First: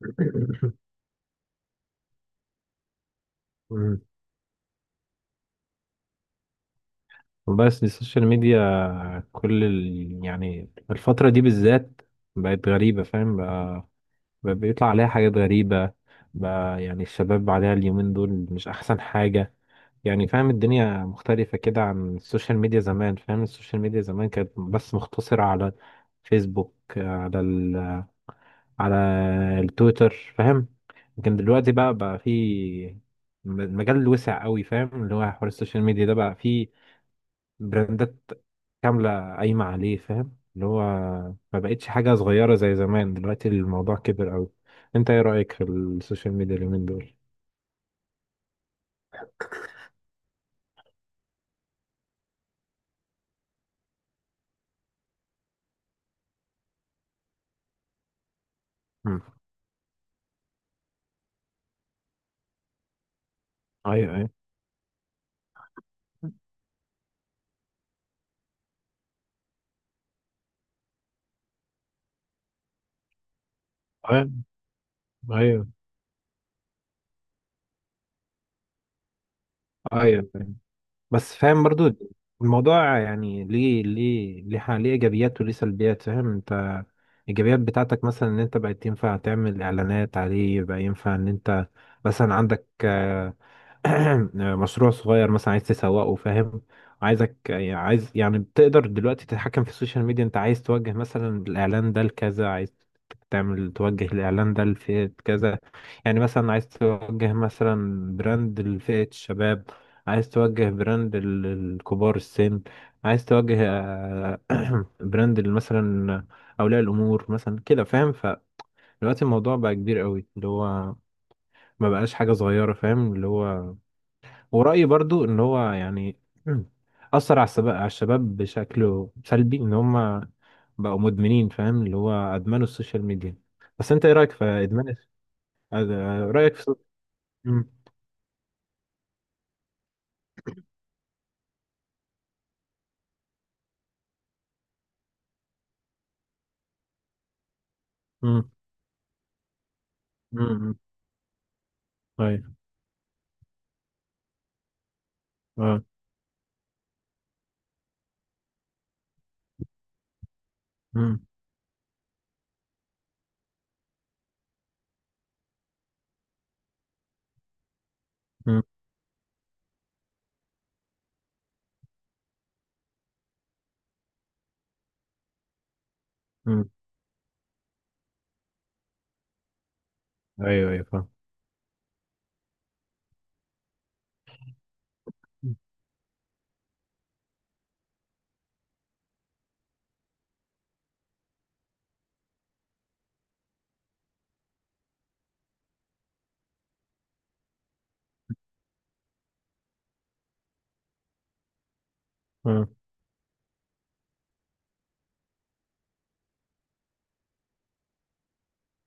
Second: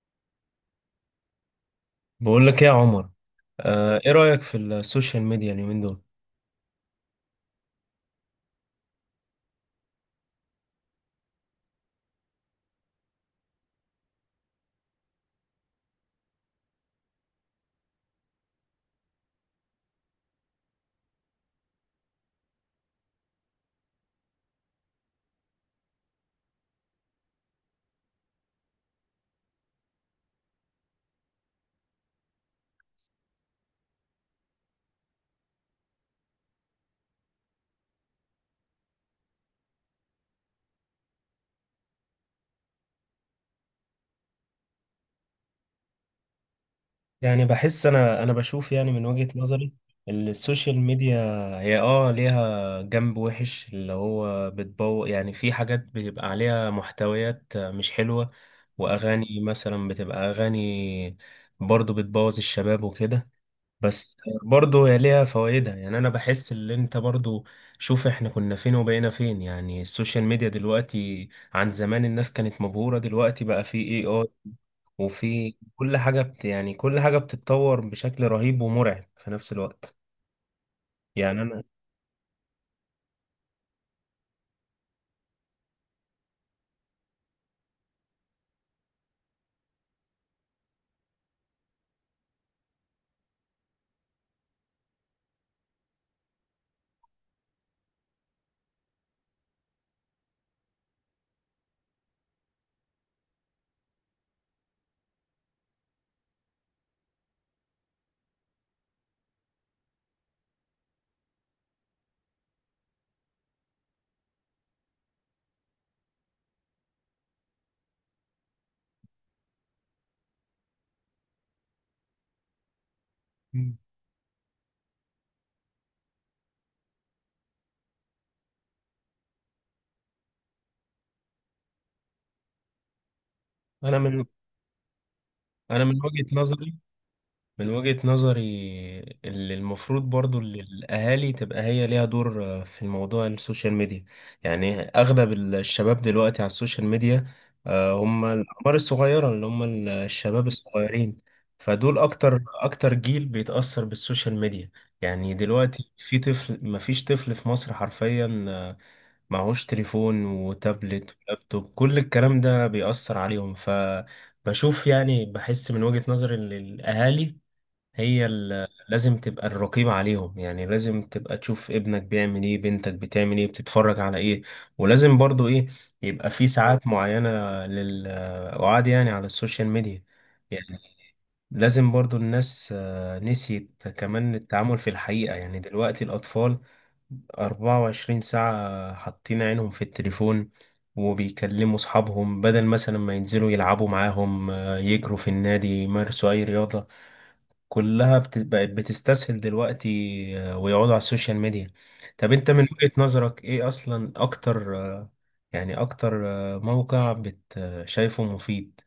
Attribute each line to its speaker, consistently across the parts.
Speaker 1: بقول لك ايه يا عمر.
Speaker 2: مم.
Speaker 1: ايه رأيك في السوشيال ميديا اليومين دول؟
Speaker 2: والله، بس السوشيال ميديا يعني الفترة دي بالذات بقت غريبة، فاهم؟ بقى بقى بيطلع عليها حاجات غريبة. بقى يعني الشباب عليها اليومين دول مش أحسن حاجة. يعني فاهم، الدنيا مختلفة كده عن السوشيال ميديا زمان. فاهم، السوشيال ميديا زمان كانت بس مختصرة على فيسبوك، على التويتر، فاهم. لكن دلوقتي بقى في المجال وسع قوي، فاهم، اللي هو حوار السوشيال ميديا ده بقى فيه براندات كاملة قايمة عليه. فاهم اللي هو ما بقتش حاجة صغيرة زي زمان، دلوقتي الموضوع كبر أوي. أنت إيه رأيك في السوشيال ميديا اليومين دول؟
Speaker 1: يعني بحس انا بشوف، يعني من وجهة نظري السوشيال ميديا هي ليها جنب وحش، اللي هو بتبوظ. يعني في حاجات بيبقى عليها محتويات مش حلوة،
Speaker 2: مم.
Speaker 1: واغاني مثلا بتبقى اغاني برضو بتبوظ الشباب وكده.
Speaker 2: أيوه،
Speaker 1: بس
Speaker 2: أيوه،
Speaker 1: برضو هي ليها فوائدها. يعني انا بحس ان انت برضو، شوف احنا كنا فين وبقينا فين. يعني السوشيال ميديا دلوقتي عن زمان، الناس كانت مبهورة، دلوقتي بقى في اي اي،
Speaker 2: أيوه،
Speaker 1: وفي
Speaker 2: أيوه،
Speaker 1: كل حاجة بتتطور بشكل رهيب ومرعب في نفس الوقت.
Speaker 2: أيوه، فاهم. بس
Speaker 1: يعني انا
Speaker 2: فاهم برضو، الموضوع يعني ليه إيجابيات وليه سلبيات، فاهم أنت. الإيجابيات بتاعتك مثلا، إن أنت بقيت ينفع تعمل إعلانات عليه، بقى ينفع إن أنت مثلا عندك مشروع صغير مثلا عايز تسوقه، فاهم. عايز يعني بتقدر دلوقتي تتحكم في السوشيال ميديا. انت عايز توجه مثلا الاعلان ده لكذا، عايز تعمل توجه الاعلان ده لفئة كذا. يعني مثلا عايز توجه مثلا براند لفئة الشباب، عايز توجه براند لكبار السن، عايز توجه براند مثلا اولياء الامور مثلا كده، فاهم. فدلوقتي الموضوع بقى كبير قوي، اللي هو ما بقاش حاجة صغيرة، فاهم اللي هو.
Speaker 1: مم.
Speaker 2: ورأيي برضو ان هو يعني اثر على الشباب، على الشباب بشكل سلبي، ان هم بقوا مدمنين، فاهم اللي هو ادمنوا السوشيال ميديا. بس
Speaker 1: انا
Speaker 2: انت ايه
Speaker 1: من
Speaker 2: رأيك في ادمان
Speaker 1: انا من وجهة
Speaker 2: رأيك
Speaker 1: نظري،
Speaker 2: في. امم.
Speaker 1: وجهة نظري اللي المفروض، برضو اللي الأهالي تبقى هي ليها دور في الموضوع، السوشيال ميديا. يعني أغلب الشباب دلوقتي على السوشيال ميديا، هم
Speaker 2: امم.
Speaker 1: الأعمار الصغيرة، اللي هم الشباب
Speaker 2: امم.
Speaker 1: الصغيرين. فدول أكتر
Speaker 2: ايوه.
Speaker 1: أكتر جيل بيتأثر بالسوشيال ميديا. يعني
Speaker 2: اه.
Speaker 1: دلوقتي في طفل مفيش طفل في مصر حرفيا معهوش تليفون وتابلت
Speaker 2: امم.
Speaker 1: ولابتوب. كل الكلام ده بيأثر عليهم. ف بشوف، يعني بحس من وجهة نظري ان الأهالي هي
Speaker 2: امم.
Speaker 1: لازم تبقى الرقيب عليهم. يعني لازم تبقى تشوف ابنك بيعمل ايه، بنتك بتعمل ايه، بتتفرج على ايه. ولازم برضو ايه، يبقى في ساعات معينة للقعاد يعني على السوشيال ميديا.
Speaker 2: ايوه،
Speaker 1: يعني
Speaker 2: ايوه، فاهم.
Speaker 1: لازم برضو الناس نسيت كمان التعامل في الحقيقة. يعني دلوقتي الأطفال 24 ساعة حاطين عينهم في التليفون، وبيكلموا أصحابهم بدل مثلا ما ينزلوا يلعبوا معاهم، يجروا في النادي يمارسوا أي رياضة. كلها بقت بتستسهل دلوقتي، ويقعدوا على السوشيال ميديا. طب انت من
Speaker 2: آه.
Speaker 1: وجهة نظرك ايه اصلا اكتر يعني اكتر موقع بت آه، شايفه مفيد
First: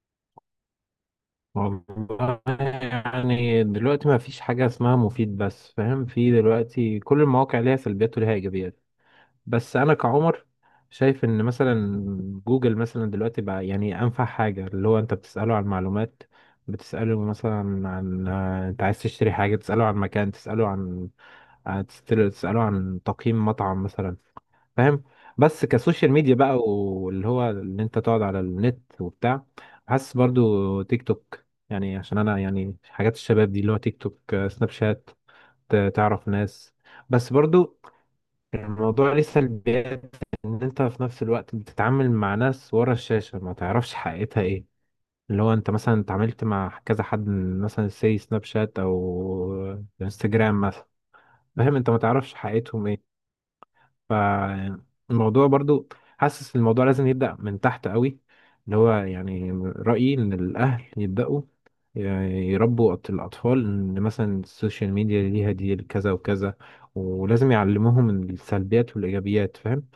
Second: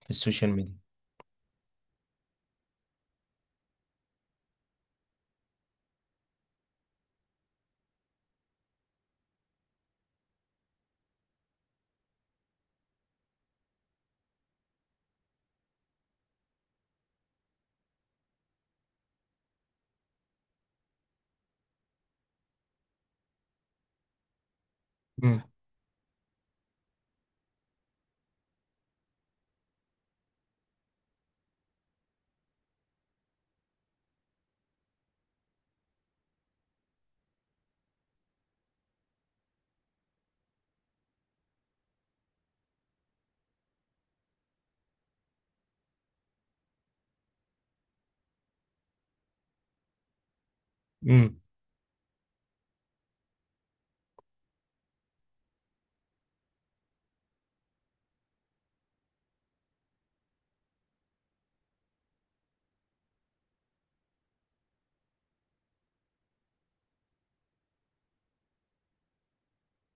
Speaker 1: في السوشيال ميديا؟
Speaker 2: والله يعني دلوقتي ما فيش حاجة اسمها مفيد، بس فاهم، في دلوقتي كل المواقع ليها سلبيات وليها ايجابيات. بس انا كعمر شايف ان مثلا جوجل مثلا دلوقتي بقى يعني انفع حاجه، اللي هو انت بتساله عن معلومات، بتساله مثلا عن انت عايز تشتري حاجه، تساله عن مكان، تساله عن تساله عن تقييم مطعم مثلا، فاهم. بس كسوشيال ميديا بقى، واللي هو ان انت تقعد على النت وبتاع، حاسس برضو تيك توك. يعني عشان انا يعني حاجات الشباب دي اللي هو تيك توك، سناب شات، تعرف ناس. بس برضو الموضوع ليه سلبيات، ان انت في نفس الوقت بتتعامل مع ناس ورا الشاشة ما تعرفش حقيقتها ايه. اللي هو انت مثلا اتعاملت مع كذا حد من مثلا سي سناب شات او انستجرام مثلا.
Speaker 1: امم
Speaker 2: فاهم انت ما تعرفش حقيقتهم ايه. فالموضوع برضو حاسس الموضوع لازم يبدأ من تحت قوي. اللي هو يعني رأيي ان الاهل يبدأوا يربوا الأطفال، إن مثلا السوشيال ميديا ليها دي كذا وكذا، ولازم يعلموهم السلبيات والإيجابيات، فاهم.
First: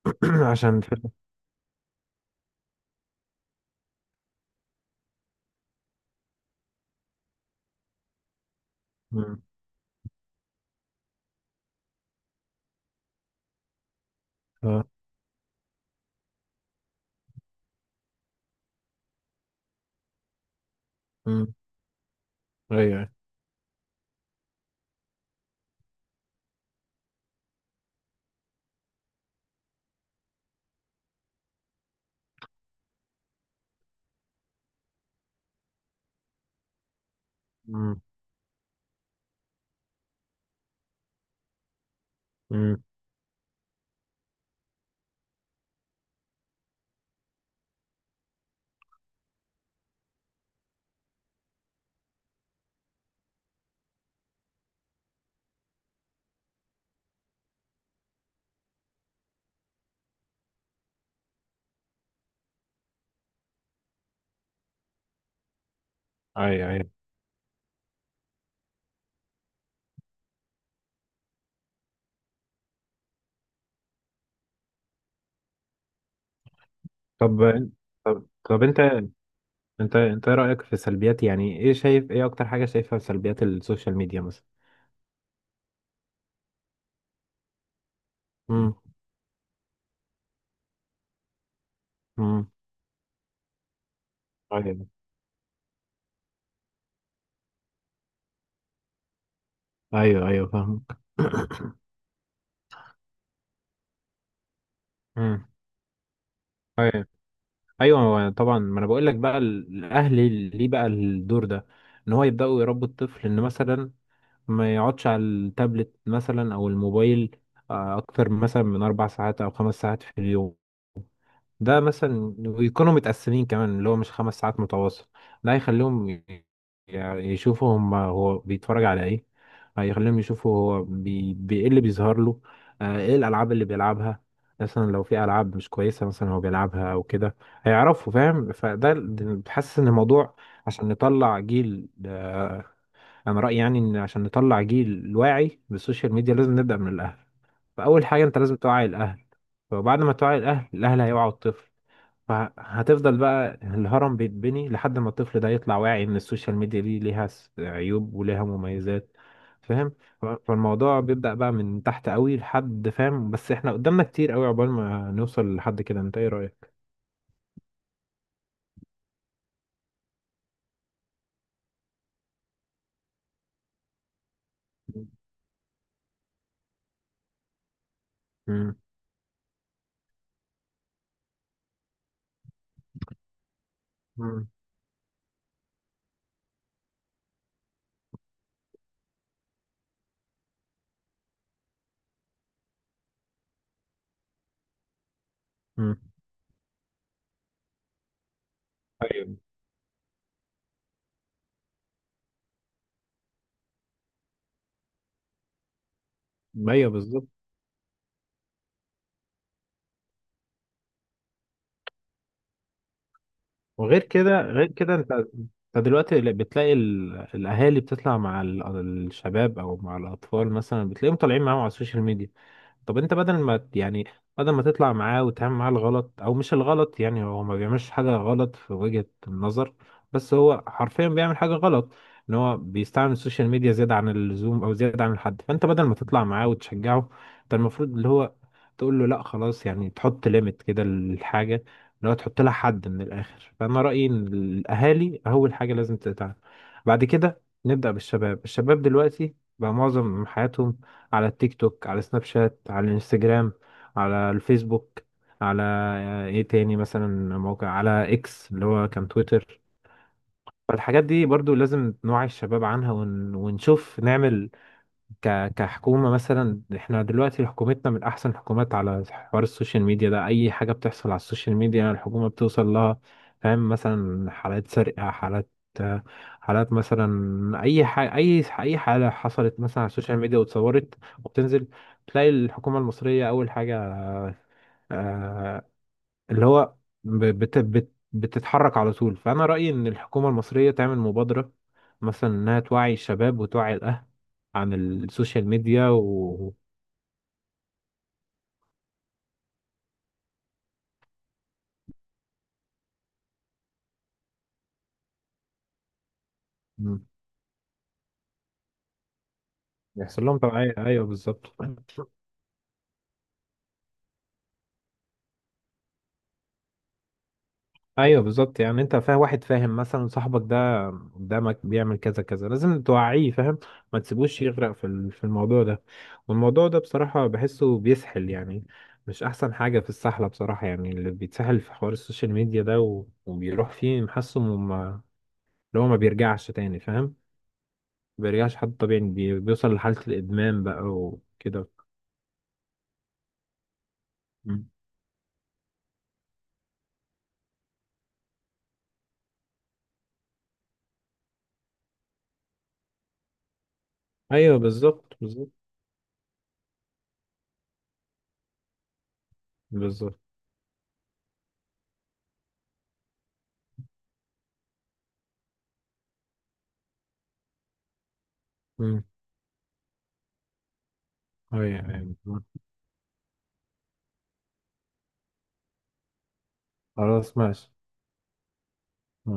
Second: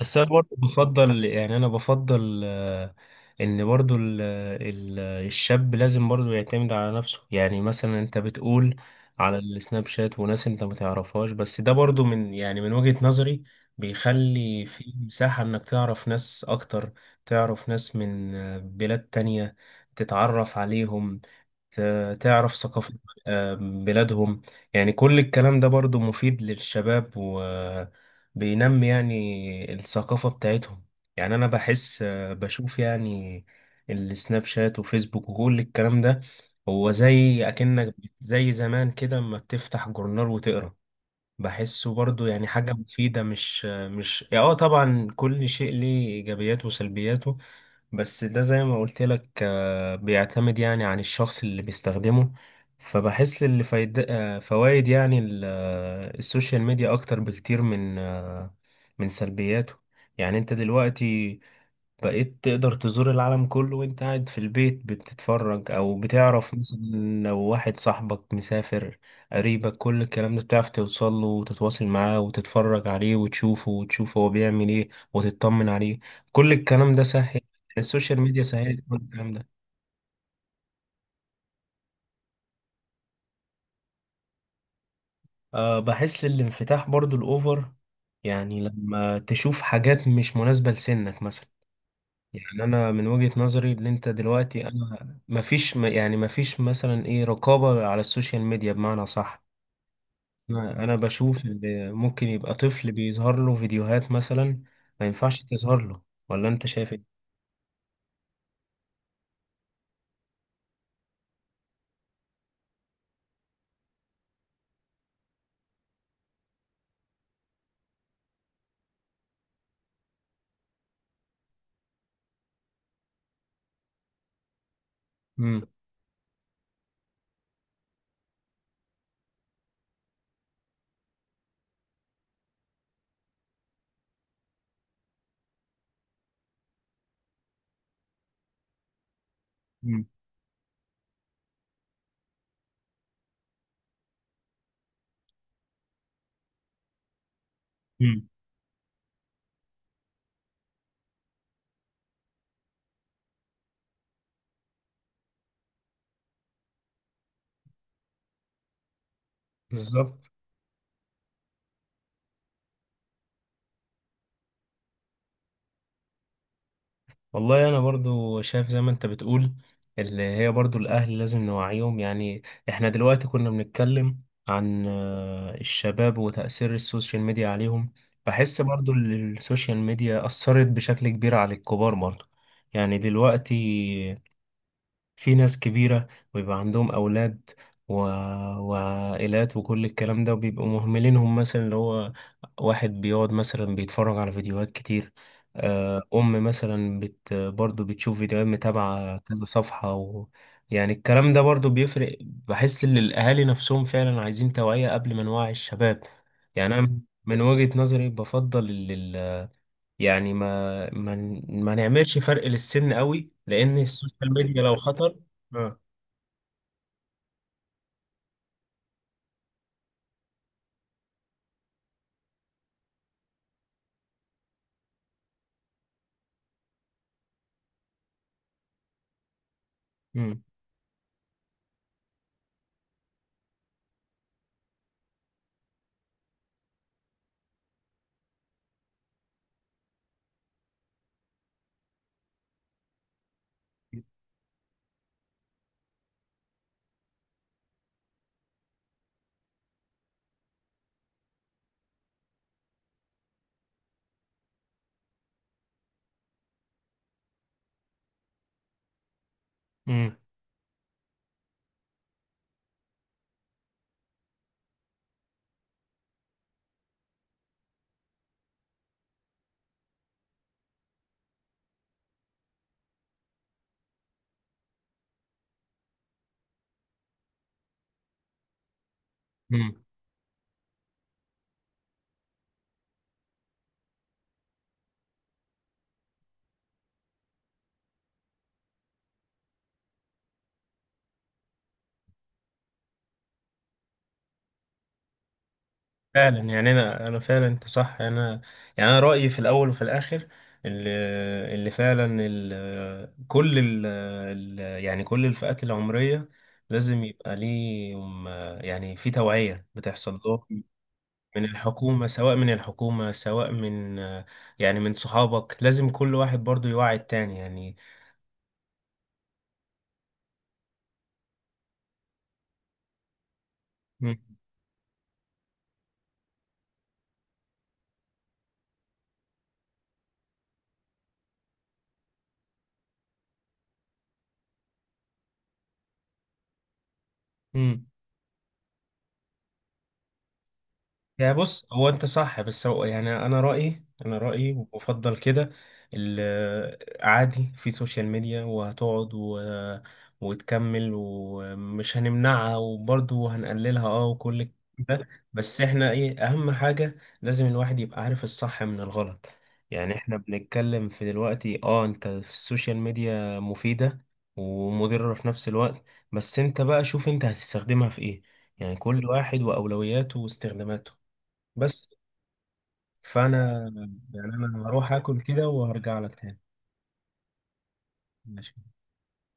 Speaker 1: بس انا برضه
Speaker 2: عشان الفيلم.
Speaker 1: بفضل، يعني انا بفضل ان برضه ال- الشاب لازم برضه يعتمد على نفسه. يعني مثلا انت بتقول على
Speaker 2: مم.
Speaker 1: السناب شات وناس انت ما تعرفهاش، بس ده برضه من، يعني من وجهة نظري بيخلي
Speaker 2: اه.
Speaker 1: في مساحة انك تعرف ناس اكتر، تعرف ناس من بلاد تانية، تتعرف عليهم،
Speaker 2: مم.
Speaker 1: تعرف ثقافة
Speaker 2: ايوه.
Speaker 1: بلادهم. يعني كل الكلام ده برضو مفيد للشباب، وبينمي يعني الثقافة بتاعتهم. يعني أنا بحس بشوف، يعني السناب شات وفيسبوك وكل الكلام ده هو زي أكنك
Speaker 2: مم.
Speaker 1: زي زمان كده أما بتفتح جورنال وتقرأ. بحسه برضو يعني حاجة
Speaker 2: مم.
Speaker 1: مفيدة. مش مش طبعا كل شيء ليه إيجابياته وسلبياته. بس ده زي ما قلت لك بيعتمد يعني عن الشخص اللي بيستخدمه. فبحس اللي فايد فوائد يعني السوشيال ميديا اكتر بكتير من سلبياته. يعني انت دلوقتي بقيت تقدر تزور العالم كله وانت قاعد في البيت بتتفرج، او بتعرف
Speaker 2: ايوه،
Speaker 1: مثلا
Speaker 2: ايوه.
Speaker 1: لو واحد صاحبك مسافر، قريبك، كل الكلام ده بتعرف توصل له وتتواصل معاه وتتفرج عليه وتشوفه وتشوف هو بيعمل ايه وتطمن عليه. كل الكلام ده سهل،
Speaker 2: طب
Speaker 1: السوشيال
Speaker 2: طب
Speaker 1: ميديا
Speaker 2: طب
Speaker 1: سهلت
Speaker 2: انت
Speaker 1: كل الكلام ده.
Speaker 2: انت انت ايه رأيك في سلبيات، يعني ايه شايف، ايه اكتر حاجة شايفها في سلبيات السوشيال ميديا مثلا؟
Speaker 1: أه، بحس الانفتاح برضو الأوفر، يعني
Speaker 2: مم.
Speaker 1: لما تشوف حاجات مش مناسبة لسنك مثلا.
Speaker 2: مم.
Speaker 1: يعني انا من وجهة نظري ان انت دلوقتي،
Speaker 2: ايوه،
Speaker 1: انا مفيش يعني مفيش مثلا ايه رقابة على السوشيال ميديا بمعنى صح.
Speaker 2: ايوه، ايوه، فاهمك.
Speaker 1: انا بشوف ان ممكن يبقى طفل بيظهر له فيديوهات مثلا ما ينفعش
Speaker 2: مم.
Speaker 1: تظهر له، ولا انت شايف
Speaker 2: ايوه،
Speaker 1: ايه؟
Speaker 2: ايوه، هو طبعا، ما انا بقول لك بقى الاهل ليه بقى الدور ده. ان هو يبداوا يربوا الطفل ان مثلا ما يقعدش على التابلت مثلا او الموبايل اكتر مثلا من 4 ساعات او 5 ساعات في اليوم. ده مثلا، ويكونوا متقسمين كمان اللي هو مش 5 ساعات متواصل. ده
Speaker 1: امم
Speaker 2: هيخليهم يعني يشوفوا هم هو بيتفرج على ايه، هيخليهم يشوفوا هو ايه اللي بيظهر له، ايه الالعاب اللي بيلعبها. مثلا لو في العاب مش كويسه مثلا هو بيلعبها او كده، هيعرفوا فاهم. فده بحس ان الموضوع. عشان نطلع جيل انا رايي يعني ان عشان نطلع جيل واعي بالسوشيال ميديا لازم نبدا من الاهل. فاول حاجه
Speaker 1: امم
Speaker 2: انت لازم توعي الاهل. فبعد ما توعي الاهل، الاهل هيوعوا الطفل. فهتفضل بقى الهرم بيتبني لحد ما الطفل ده يطلع واعي ان السوشيال ميديا دي ليها عيوب وليها مميزات، فاهم.
Speaker 1: بالظبط.
Speaker 2: فالموضوع بيبدأ بقى من تحت قوي لحد، فاهم، بس احنا قدامنا كتير قوي عقبال ما نوصل لحد كده. انت ايه رأيك؟
Speaker 1: والله انا برضو شايف زي ما انت بتقول، اللي هي برضو الاهل لازم نوعيهم. يعني احنا دلوقتي كنا بنتكلم عن الشباب وتأثير السوشيال ميديا عليهم. بحس
Speaker 2: مم.
Speaker 1: برضو السوشيال ميديا أثرت بشكل كبير على الكبار برضو. يعني دلوقتي
Speaker 2: مم.
Speaker 1: في ناس كبيرة ويبقى عندهم أولاد و... وعائلات وكل الكلام ده، وبيبقوا مهملينهم مثلا. اللي هو واحد بيقعد مثلا بيتفرج على فيديوهات كتير،
Speaker 2: مم.
Speaker 1: أم مثلا برضو بتشوف فيديوهات متابعة
Speaker 2: ايوه،
Speaker 1: كذا صفحة يعني الكلام ده برضو بيفرق. بحس إن الأهالي نفسهم فعلا عايزين توعية قبل ما نوعي الشباب. يعني أنا
Speaker 2: ايوه، بالظبط.
Speaker 1: من وجهة نظري بفضل، يعني ما نعملش فرق للسن قوي، لان
Speaker 2: وغير
Speaker 1: السوشيال
Speaker 2: كده،
Speaker 1: ميديا
Speaker 2: غير
Speaker 1: لو
Speaker 2: كده، انت
Speaker 1: خطر. اه
Speaker 2: انت دلوقتي بتلاقي الاهالي بتطلع مع الشباب او مع الاطفال مثلا، بتلاقيهم طالعين معاهم على السوشيال ميديا. طب انت بدل ما يعني بدل ما تطلع معاه وتعمل معاه الغلط او مش الغلط، يعني هو ما بيعملش حاجة غلط في وجهة النظر، بس
Speaker 1: امم
Speaker 2: هو حرفيا بيعمل حاجة غلط. ان هو بيستعمل السوشيال ميديا زيادة عن اللزوم او زيادة عن الحد. فانت بدل ما تطلع معاه وتشجعه، انت المفروض اللي هو تقول له لا خلاص، يعني تحط ليميت كده للحاجة، اللي هو تحط لها حد من الاخر. فانا رأيي ان الاهالي اول حاجة لازم تتعامل. بعد كده نبدأ بالشباب. الشباب دلوقتي بقى معظم حياتهم على التيك توك، على سناب شات، على الانستجرام، على الفيسبوك، على ايه تاني مثلا موقع، على اكس اللي هو كان تويتر.
Speaker 1: امم
Speaker 2: فالحاجات دي برضو لازم نوعي الشباب عنها ونشوف نعمل كحكومة مثلا. احنا دلوقتي حكومتنا من أحسن الحكومات على حوار السوشيال ميديا ده، أي حاجة بتحصل على السوشيال ميديا الحكومة بتوصل لها. فاهم، مثلا حالات سرقة، حالات مثلا، أي حاجة، أي حالة حصلت مثلا
Speaker 1: امم
Speaker 2: على السوشيال ميديا واتصورت وبتنزل، تلاقي الحكومة المصرية أول حاجة، آه، اللي هو ب- بت بت بتتحرك على طول. فأنا رأيي إن الحكومة المصرية تعمل مبادرة، مثلا إنها توعي الشباب وتوعي الأهل عن السوشيال ميديا
Speaker 1: فعلا.
Speaker 2: و.
Speaker 1: يعني انا فعلا انت صح. انا يعني انا رايي في الاول وفي الاخر، اللي اللي فعلا ال كل ال ال- يعني كل الفئات العمريه لازم
Speaker 2: مم.
Speaker 1: يبقى ليهم يعني في توعيه بتحصل
Speaker 2: يحصل لهم
Speaker 1: لهم
Speaker 2: توعية، أيوه،
Speaker 1: من
Speaker 2: بالظبط.
Speaker 1: الحكومه، سواء من الحكومه سواء من يعني من صحابك. لازم كل واحد برضو يوعي التاني. يعني
Speaker 2: ايوه، بالظبط، يعني انت فاهم، واحد فاهم مثلا صاحبك ده قدامك بيعمل كذا كذا، لازم توعيه، فاهم. ما
Speaker 1: مم.
Speaker 2: تسيبوش يغرق في الموضوع ده. والموضوع ده بصراحة بحسه بيسحل، يعني مش احسن حاجة في السحلة بصراحة. يعني اللي بيتسحل في حوار السوشيال ميديا ده وبيروح فيه محسه وما-، اللي هو ما بيرجعش تاني، فاهم.
Speaker 1: مم.
Speaker 2: ما بيرجعش حد طبيعي، بيوصل لحالة الادمان بقى
Speaker 1: يعني بص،
Speaker 2: وكده.
Speaker 1: هو انت صح، بس هو يعني انا رايي
Speaker 2: مم.
Speaker 1: وافضل كده ال- عادي في سوشيال ميديا، وهتقعد و... وتكمل، ومش هنمنعها وبرضه هنقللها، وكل
Speaker 2: ايوه،
Speaker 1: ده.
Speaker 2: بالظبط، بالظبط،
Speaker 1: بس احنا ايه اهم حاجه، لازم الواحد يبقى عارف الصح من الغلط. يعني احنا
Speaker 2: بالظبط.
Speaker 1: بنتكلم في دلوقتي، اه انت في السوشيال ميديا مفيده ومضره في نفس الوقت. بس انت بقى شوف انت هتستخدمها في ايه. يعني
Speaker 2: مم.
Speaker 1: كل واحد وأولوياته واستخداماته.
Speaker 2: ايوه،
Speaker 1: بس،
Speaker 2: أيوة.
Speaker 1: فانا يعني انا هروح اكل كده وهرجع لك تاني.
Speaker 2: خلاص، ماشي.
Speaker 1: ماشي.